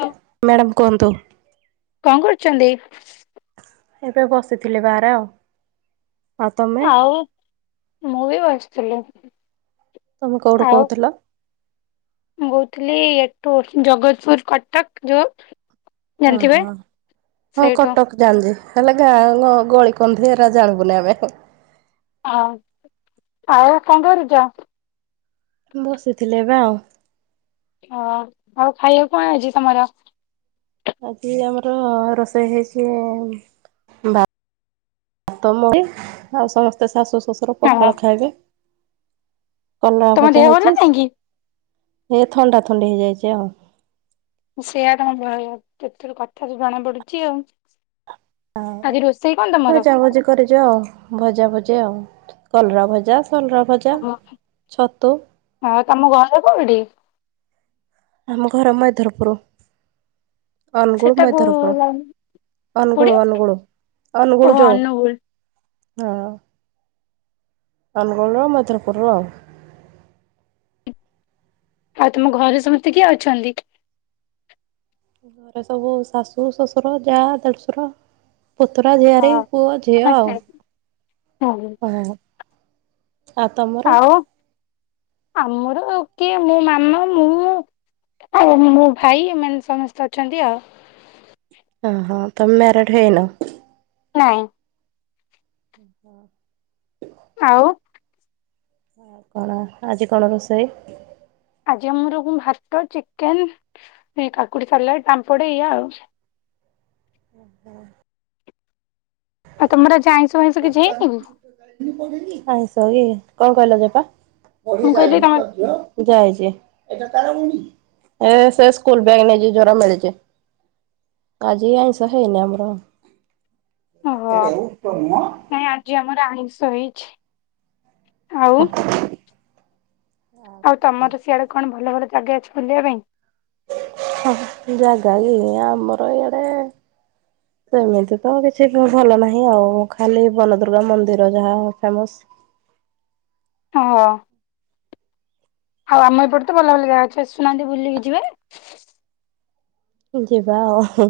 ଆଉ ମ୍ୟାଡ଼ାମ କୁହନ୍ତୁ। କଣ କରୁଛନ୍ତି? ଏବେ ବସିଥିଲି ବାହାର ଆଉ। ଆଉ ତମେ ଆଉ ମୁଁ ବି ବସିଥିଲି। ତମେ କଉଠୁ ଆଉ କହୁଥିଲ? ମୁଁ କଉଥିଲି ଏଠୁ ଜଗତପୁର କଟକ ଯୋଉ ଜାଣିଥିବେ ସେଇଠୁ। ଜାଣିଲି ହେଲେ ଗାଁ ଗ ଗଳି, କନ୍ଧିରେ ଜାଣିବୁନି ଆମେ। ଆଉ ଆଉ କଣ କରୁଛ? ବସିଥିଲେ ଏବେ ଆଉ। ଓ ଆଉ ଖାଇବାକୁ କଣ ଆଜି ତମର? ଆଜି ଆମର ରୋଷେଇ ହେଇଛି ବାଆ ତମରି ସମସ୍ତେ ଶାଶୁ, ଶ୍ୱଶୁର, ହଁ ପଖାଳ ଖାଇବେ। କଲରା ତମ ଭଜା ଦେହ ଭଲ ହେଇଛିସ, ନାହିଁ କି? ଏ ଥଣ୍ଡା ଥଡି ହେଇଯାଇଛି ଆଉ। ସେଇଆ ତ ଭୟ ଯେତେବେ କଥା ଜଣା ପଡୁଛି ଆଉ। ଆଜି ରୋଷେଇ କଣ ତମର? କରେ ଯେ ଆଉ ଭଜା ଭାଜା ଆଉ କଲରା ଭଜା ସଲରା ଭ ଜା, ଛତୁ। ହଁ ତମ ଘରେ କୋଉଠି? ଆମ ଘର ମୟଧରପୁର। ଅନୁଗୁଳ, ସେଟା କୋଉ ମୈଥରପୁର, ଲାଇନ କୋଉଠି? ଅନୁଗୁଳ ଅନୁଗୁଳ ଅନୁଗୁଳ ଓହୋ ଯୋଉ। ଅନୁଗୁଳ। ହଁ। ଅନୁଗୁଳ ର ମୈଧରପୁର ଆଉ। ଆଉ ତମ ଘରେ ସମସ୍ତେ କିଏ ଅଛନ୍ତି? ଘରେ ସବୁ ଶାଶୁ, ଶ୍ୱଶୁର, ଯା, ଦେଢଶୁର। ପୁତୁରା, ଝିଆରି, ହଁ ପୁଅ, ଝିଅ ଆଉ। ସମସ୍ତେ। [unintelligible] ତମର? ଆଉ ଆମର କିଏ ମୋ ମାମା, ମୁଁ। ଆଉ ମୋ ଭାଇ ଏମାନେ ସମସ୍ତେ ଅଛନ୍ତି ଆଉ। ଓହୋ ତମେ ମ୍ୟାରେଡ ହେଇନ? ନାଇଁ। ଅ ହ। ଆଉ। ଓ କଣ ଆଜି କଣ ରୋଷେଇ? ଆଜି ଆମର ଙ୍କ ଭାତ, ଚିକେନ, କାକୁଡି ସାଲାଡ, ପାମ୍ପଡ ଏୟା ଆଉ। ଓ ହୋ। ଆଉ ତମର ଯାଇଁ [unintelligible] କଣ କହିଲ ବାପା? ପଢି ମୁଁ କହିଲି ଯାଇନି ତମେ ତ ଝିଅ? ଯାଇଛି, ଏଇଟା କାର ମିଳିଛି? ଏ ସେ ସ୍କୁଲ୍ ବ୍ୟାଗ୍ ନେଇଛି ଜୋରା ମିଳିଛି। ଆଜି ଆଇଁଷ ହେଇନି ଆମର। ଓହୋ ନାଇଁ ଆଜି ଆମର ଆଇଁଷ ହେଇଛି ଆଉ। ଆଉ ତମର ସିଆଡେ କଣ ଭଲ ଭଲ ଜାଗା ଅଛି ବୁଲିବା ପାଇଁ? ହ ଜାଗା କି ଆମର ଏଇଆଡେ ସେମିତି ତ କିଛି ଭଲ ନାହିଁ ଆଉ ଖାଲି ବନଦୁର୍ଗା ମନ୍ଦିର ଯାହା ଫେମସ୍‌। ହଁ। ଆଉ ଆମ ଏପଟ ତ ଭଲ ଭଲ ଜାଗା ଅଛି, ଆଶୁନାହାନ୍ତି ବୁଲିକି ଯିବେ? ଯିବା ଆଉ ହୁଁ,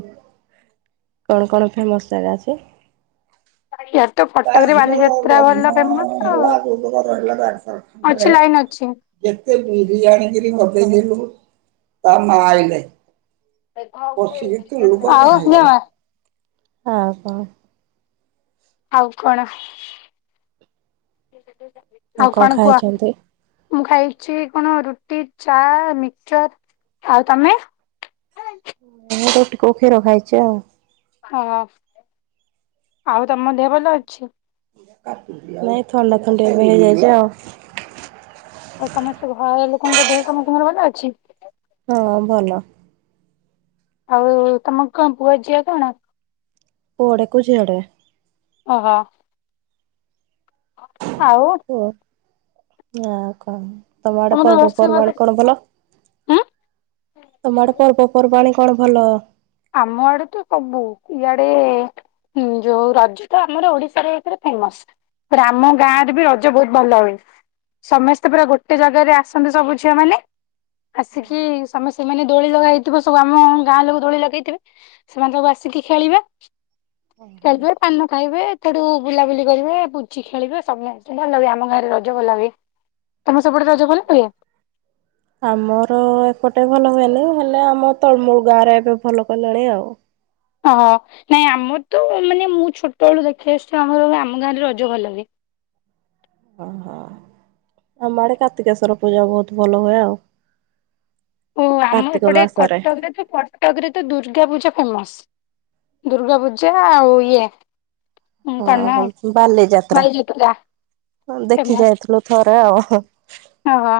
କଣ କଣ ଫେମସ ଜାଗା ଅଛି? ଇଆଡେ ତ ତା କଟକରେ ଝିଅ ବାଲିଯାତ୍ରା ଭଲ ଲଗନ ଫେମସ ଆଉ ହେଲା ଗ ରହିଲା ଅଛି ଡାକ୍ତରଖାନାରେ। ଲାଇନ ଅଛି। ଯେତେ ବିରିୟଣୀ କିରି ବଦେଇଦେଇଥିଲୁ ତା ମା ଆଇଲେ। ବସିକି ତୁଳୁ ଗଦା ଆଉ ହେଇଗଲା। ଙ୍କ? ଆଉ କଣ? ଆଉ କଣ ଆଉ କଣ କୁହ? ମୁଁ ଖାଇଛି କଣ ରୁଟି, ଚା, ମିକ୍‌ଚର, ଆଉ ତମେ? ମୁଁ ରୁଟି କୋଉ କ୍ଷୀର ଖାଇଛି ଆଉ। ହଁ ଆଉ ତମ ଦେହ ଭଲ ଅଛି? ନାଇଁ ଥଣ୍ଡା ଥଣ୍ଡି ଏବେ ହେଇଯାଇଛି ଆଉ। ଆଉ ତମେ ସବୁ ଘର ଲୋକଙ୍କ ଦେହ ସମସ୍ତଙ୍କର ଭଲ ଅଛି? ହଁ ଭଲ। ଆଉ ତମ କଅଁ ପୁଅ ଝିଅ କଣ? ପୁଅ ଟେକୁ ଝିଅଟେ। ଓହୋ। ଆଉ ଓ ଆଉ କଣ ତମ ଆଡେ ତମର ରୋଷେଇ ବାସ ପର୍ବପର୍ବାଣୀ କଣ ଭଲ? ଉଁ ତମ ଆଡେ ପର୍ବପର୍ବାଣୀ କଣ ଭଲ? ଆମ ଆଡେ ତ ସବୁ ଇଆଡେ ହୁଁ ଯୋଉ ରଜ ତ ଆମର ଓଡିଶାରେ ଏକରେ ଫେମସ। ରାମ ଗାଁରେ ବି ରଜ ବହୁତ ଭଲ ହୁଏ। ସମସ୍ତେ ପୁରା ଗୋଟେ ଜାଗାରେ ଆସନ୍ତି ସବୁ ଝିଅମାନେ ଆସିକି ସମେ ସେମାନେ ଦୋଳି ଲଗେଇ ହେଇଥିବ ସବୁ ଆମ ଗାଁ ଲୋକ ଦୋଳି ଲଗେଇ ଥିବେ ସେମାନେ ସବୁ ଆସିକି ଖେଳିବା ଖେଳିବେ ପାନ ଖାଇବେ। ସେଠୁ ବୁଲାବୁଲି କରିବେ ପୁଚି ଖେଳିବେ ସମେ ଭଲ ବି ଆମ ଗାଁରେ ରଜ ଭଲ ହୁଏ। ତମେ ସେପଟେ ରଜ ଭଲ ହୁଏ। ଆମର ଏପଟେ ଭଲ ହୁଏନି ହେଲେ ଆମ ତଳମୂଳ ଗାଁ ରେ ଏବେ ଭଲ କଲେଣି ଆଉ। ଓହଃ ନାଇଁ ଆମର ତ ମାନେ ମୁଁ ଛୋଟବେଳୁ ଦେଖି ଆସୁଛି ଆମର ବି ଆମ ଗାଁରେ ରଜ ଭଲ ହୁଏ। ଓହୋ ଆମ ଆଡେ କାର୍ତିକେଶ୍ୱଵର ପୂଜା ବହୁତ ଭଲ ହୁଏ ଆଉ। ଓ ଆମ କାର୍ତ୍ତିକ ଏପଟେ ମାସରେ କଟକରେ ତ ପ କଟକରେ ତ ଦୁର୍ଗା ପୂଜା ଫେମସ ଦୁର୍ଗା ପୂଜା ଆଉ ଇଏ କଣ ନା ହଁ ବାଲିଯାତ୍ରା ବାଲିଯାତ୍ରା ଦେଖି ଯାଇଥିଲୁ ଥରେ ଆଉ ହୁଁ। ହଁ ହଁ।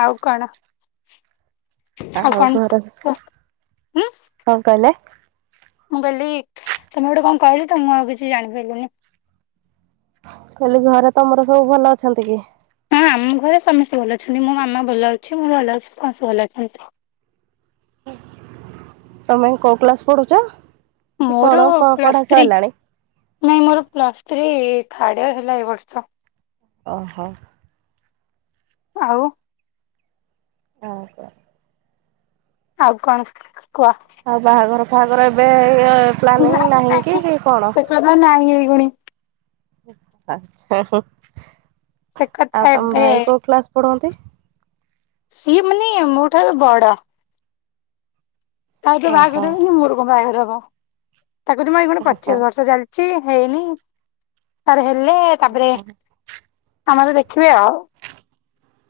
ଆଉ କଣ? ଆଉ କଣ ଘରେ କୁହ କଣ କହିଲେ? ମୁଁ କହଲି ତମେ ଗୋଟେ କଣ କହିଲି ତ ମୁଁ ଆଉ କିଛି ଜାଣି ପାଇଲୁନି। କଇଲି ଘରେ ତମର ସବୁ ଭଲ ଅଛନ୍ତି କି? ହଁ ଆମ ଘରେ ସମସ୍ତେ ଭଲ ଅଛନ୍ତି ମୋ ମାମା ଭଲ ଅଛି ମୁଁ ଭଲ ଅଛି ସମସ୍ତେ ଭଲ ଅଛନ୍ତି। ତମେ କୋଉ କ୍ଲାସ ପଢୁଛ କି ମୋର କଣ ପ୍ଲସ୍ ପ-ପଢା ଥ୍ରୀ ସଇଲାଣି? ନାଇଁ ମୋର ପ୍ଲସ୍ ଥ୍ରୀ ଥାର୍ଡ ଇୟର ହେଲା ଏ ବର୍ଷ। ଓହୋ। ଆଉ ଆଉ କଣ? ଆଉ କଣ କୁହ? ଆଉ ବାହାଘର ଫହାଘର ଏବେ ଇଏ ପ୍ଲାନିଂ ନାଇଁ ନାହିଁ ନାଇଁ କି କଣ? ସେ କଥା ନାଇଁ ଏଇଗୁଣି ହୁଁ ହୁଁ। ସେ କଥା ଆଉ ତମ ଏବେ ଭାଇ କୋଉ କ୍ଲାସ ପଢନ୍ତି? ସିଏ ମାନେ ମୋ ଠାରୁ ବଡ଼। ତାର ତ ଓହୋ ବାହାଘର ହେଇନି ମୋର କଣ ବାହାଘର ହବ? ତାକୁ ଜମା ଏଇନୁ ଓହୋ ପଚିଶ ବର୍ଷ ଚାଲିଛି ହେଇନି ତାର ହେଲେ ତାପରେ ଆମର ଦେଖିବା ଆଉ?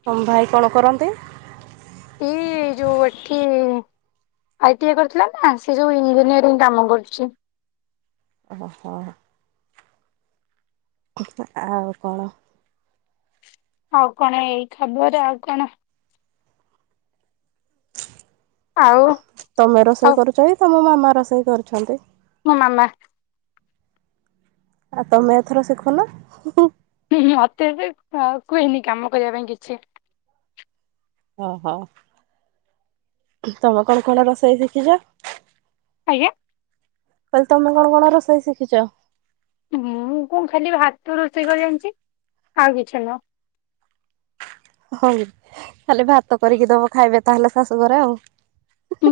ତମ ଭାଇ କଣ କରନ୍ତି? ସିଏ ଯୋଉ ଏଠି ଆଇ ଟି ଆଇ କରିଥିଲା ନା ସେ ଯେଉଁ ଇଞ୍ଜିନିୟରିଂ କାମ କରୁଛି। ଓହୋଃ। ଆଉ କଣ? ଆଉ କଣ ଏଇ ଖବର ଆଉ କଣ। ଆଉ ତମେ ରୋଷେଇ ଆଉ କରୁଛ କି ତମ ମାମା ରୋଷେଇ କରୁଛନ୍ତି? ମୋ ମାମା। ଆଉ ତମେ ଏଥର ଶିଖୁନ। ହୁଁ ମତେ କୁହେନି କାମ କରିବା ପାଇଁ କିଛି। ଓହୋ ତମେ କଣ କଣ ରୋଷେଇ ଶିଖିଛ? ଆଜ୍ଞା। କହିଲି ତମେ କଣ କଣ ରୋଷେଇ ଶିଖିଛ? ମୁଁ କଣ ଖାଲି ଭାତ ରୋଷେଇ କରି ଯାଣିଛି ଆଉ କିଛି ନୁହଁ। ହଉଖାଲି ଭାତ କରିକି ଦବ ଖାଇବେ ତାହେଲେ ଶାଶୁଘରେ ଆଉ।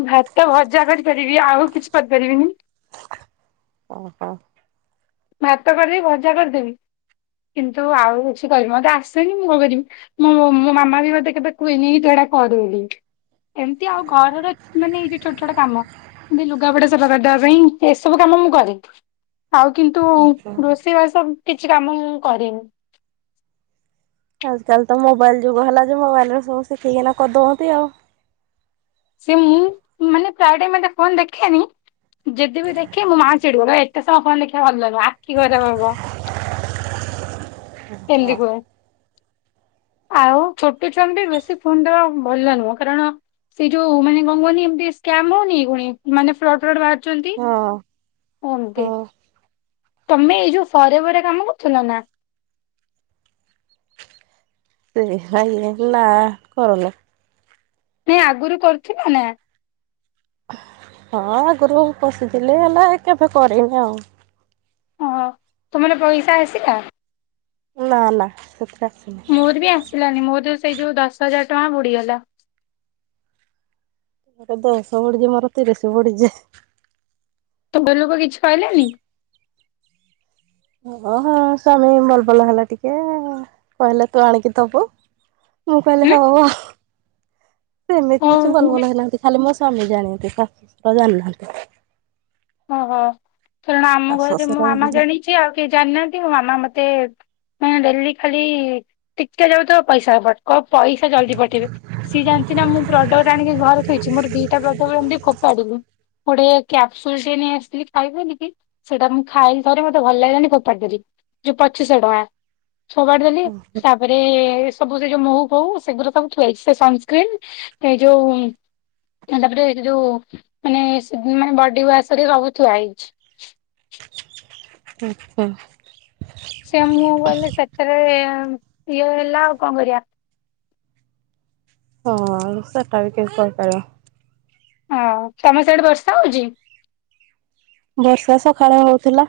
ଭାତ ଭଜା କରିପାରିବି ଆଉ କିଛି କରିପାରିବିନି। ଓହୋ। ଭାତ କରିଦେବି ଭଜା କରିଦେବି, କିନ୍ତୁ ଆଉ କିଛି କରିବି ମତେ ଆସୁନି ମୁଁ କଣ କରିବି। ମୁଁ ମୋ ମାମା ବି ମତେ କେବେ କୁହେନି କି ତୁ ଏଟା କର ବୋଲି। ଏମିତି ଆଉ ଘରର ମାନେ ଏଇ ଯୋଉ ଛୋଟ ଛୋଟ କାମ ଏମତି ଲୁଗାପଟା ସଫା କରିଦବା ପାଇଁ ଏସବୁ କାମ ମୁଁ କରେ। ଆଉ କିନ୍ତୁ ରୋଷେଇ ବାସ କିଛି କାମ ମୁଁ କରେନି। ଆଜ କାଲି ତ ମୋବାଇଲ ଯୁଗ ହେଲା ଯେ ମୋବାଇଲରେ ସବୁ ଶିଖିକିନା କରିଦଉନ୍ତି ଆଉ। ସେ ମୁଁ ମାନେ ପ୍ରାୟ ଟାଇମ ଏତେ ଫୋନ ଦେଖେନି। ଯଦି ବିି ଦେଖେ ମୁଁ ମା ଚିଡିିବ ଏତେ ସମୟ ଫୋନ ଦେଖିବା ଭଲନୁହଁ ଆଖି ଖରାପ ହବ। [unintelligible] [inaudible] ଆଉ ଛୋଟ ଛୁଆଙ୍କୁ ଟିକେ ବେଶୀ ଫୋନ ଦବା ଭଲ ନୁହଁ, କାରଣ ସେଇ ଯୋଉ ମାନେ କଣ କୁହନି ଏମତି ସ୍କାମ ହଉନି ପୁଣି ମାନେ ଫ୍ଟ ଫ ଛନ୍ତି, ଓମନ୍ତି। ହଁ ତମେ ଏଇ ଯୋଉ ଫର ଏଭର୍ ରେ କାମ କରୁଥିଲ ନା? ସେ [unintelligible] ନା କରୁନା। ନାଇ ଆଗରୁ କରୁଥିଲ ନା? ହଁ ଆଗରୁ ପଶିଥିଲି ହେଲେ କେବେ କରିନି ଆଉ। ଓ ତୁମର ପଇସା ଆସିଲା? ନା ନା ସେଥି ମୋର ବି ଆସିଲାନି ମୋର ତ ସେଇ ଯୋଉ ଦଶ ହଜାର ଟଙ୍କା ବୁଡ଼ିଗଲା। ତୋର ଦଶ ବୁଡ଼ିଚି ମୋର ତିରିଶି ବୁଡିଚି। [unintelligible] କିଛି କହିଲେନି? ଓ ହୋ ସ୍ୱାମୀ ବଲ ବଲ ହେଲା ଟିକେ କହିଲେ ତୁ ଆଣିକି ଦବୁ। ମୁଁ କହିଲି ହୁଁ ହୋଉ ଆଉ। ସେମିତି ହଉ କିଛି ମୁଁ ବଲ ବି ବଲ ହେଇ ନାହାଁନ୍ତି, ଖାଲି ମୋ ସ୍ୱାମୀ ଜାଣନ୍ତି ଶାଶୁ ଶଶୁର ଜାଣିନାହାନ୍ତି। ଓହୋ କାରଣ ଆମ ଶାଶୁ ଘରେ ମୋ ଶଶୁର ମାମା ହୁଁ ଜାଣିଛି ଆଉ କେହି ଜାଣିନାହାନ୍ତି ମୋ ମାମା ମୋତେ ମାନେ ଡେଲି ଖାଲି ଟିକେ ଯାଉ ଥିବ ପଇସା କ ପଇସା ଜଲଦି ପଠେଇବେ। ସିଏ ଜାଣିଛି ନା ମୁଁ ପ୍ରଡକ୍ଟ ଆଣିକି ଘରେ ଥୋଇଛି ମୋର ଦିଟା ପ୍ରଡକ୍ଟ ଏମିତି ଫୋପାଡିଲି। କୋଡ଼ିଏ କ୍ୟାପସ୍ ତ ନେଇ ଆସିଥିଲି ଖାଇବି ବୋଲିକି ସେଇଟା ମୁଁ ଖାଇଲି ଥରେ ମତେ ଭଲ ଲାଗିଲାନି ଫୋପାଡି ଦେଲି। ଯୋଉ ପଚିଶହ ଟଙ୍କା ଫୋପାଡ ଦେଲି ସା ତାପରେ ସବୁ ସେ ଯୋଉ ମହୁ ଫୋହୁ ସେଗୂରା ସବୁ ଥୁଆହେଇଛି ସନସ୍କ୍ରିନ୍ ଏ ଯୋଉ ତାପରେ ଯୋଉ ମାନେ ବଡି ୱାସ ହେରୀକା ସବୁ ଥୁଆ ହେଇଚି। ଆଛା। ସେୟା ମୁଁ କହିଲି ସେଥିରେ ଇଏ ହେଲା ଆଉ କଣ କରିବା। ହଁ ସେଟା ବି କିଏ କହିପାରିବ। ହଁ ତମ ସେଇଠ ବର୍ଷା ହଉଛି? ବର୍ଷା ସକାଳେ ହଉଥିଲା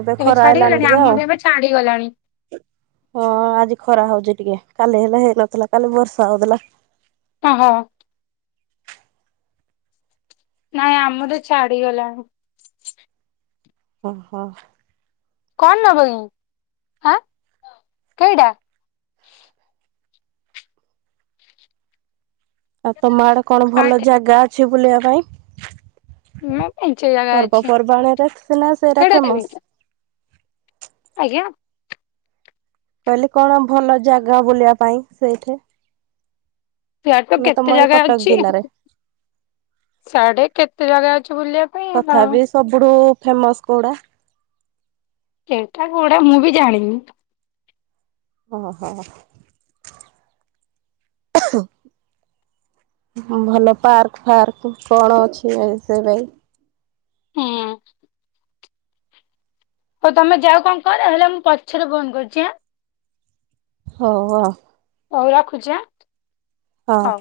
ଏବେ ଖରା ହେଲାଣି ଛାଡିଗଲାଣି ଟିକେ ଆଉ। ଆମର ଏବେ ଛାଡିଗଲାଣି ହଁ ଆଜି ଖରା ହଉଛି ଟିକେ କାଲି ହେଲେ ହେଇନଥିଲା କାଲି ବର୍ଷା ହଉଥିଲା। ଅ ହ। ନାଇଁ ଆମର ଛାଡିଗଲାଣି। ଓହୋ କଣ ନବ ଆଁ କେଇଟା? ଆଉ ତମ ଆଡ଼େ କଣ ଭଲ ଆଠେ ଜାଗା ଅଛି ବୁଲିବା ପାଇଁ। ମୁଁ ମେଞ୍ଚେ ଜାଗା ଅଛି ପର୍ବପର୍ବାଣରେ ସିନା ସେଇଟା କେଇଟା ଦେବି ଫେମସ୍। ଆଜ୍ଞା। କହିଲି କଣ ଭଲ ଜାଗା ବୁଲିବା ପାଇଁ ସେଇଠି। ଫଟ ତ ମାନେ ତମ କେତେ ଏଇ ଜାଗା କଟକ ଅଛି ଜିଲ୍ଲାରେ? ସାଢେ କେତେ ଜାଗା ଅଛି ବୁଲିବା ପାଇଁ ଆଉ। ତଥାପି ସବୁଠୁ ଫେମସ୍ କଉଟା ସେଟା କୋଉଡ଼ା ମୁଁ ବି ଜାଣିନି। ଓହୋ। ଭଲ ପାର୍କ ଫାର୍କ କଣ ଅଛି ଏ ସେ ଭାଇ ହଁ। ଆଉ ତମେ ଯାଅ କଣ କର ହେଲେ ମୁଁ ପଛରେ ଫୋନ କରୁଛି ଆଁ ହଉ ଆଉ ହଉ ରଖୁଛି ଆଁ ହଁ। ହଉ।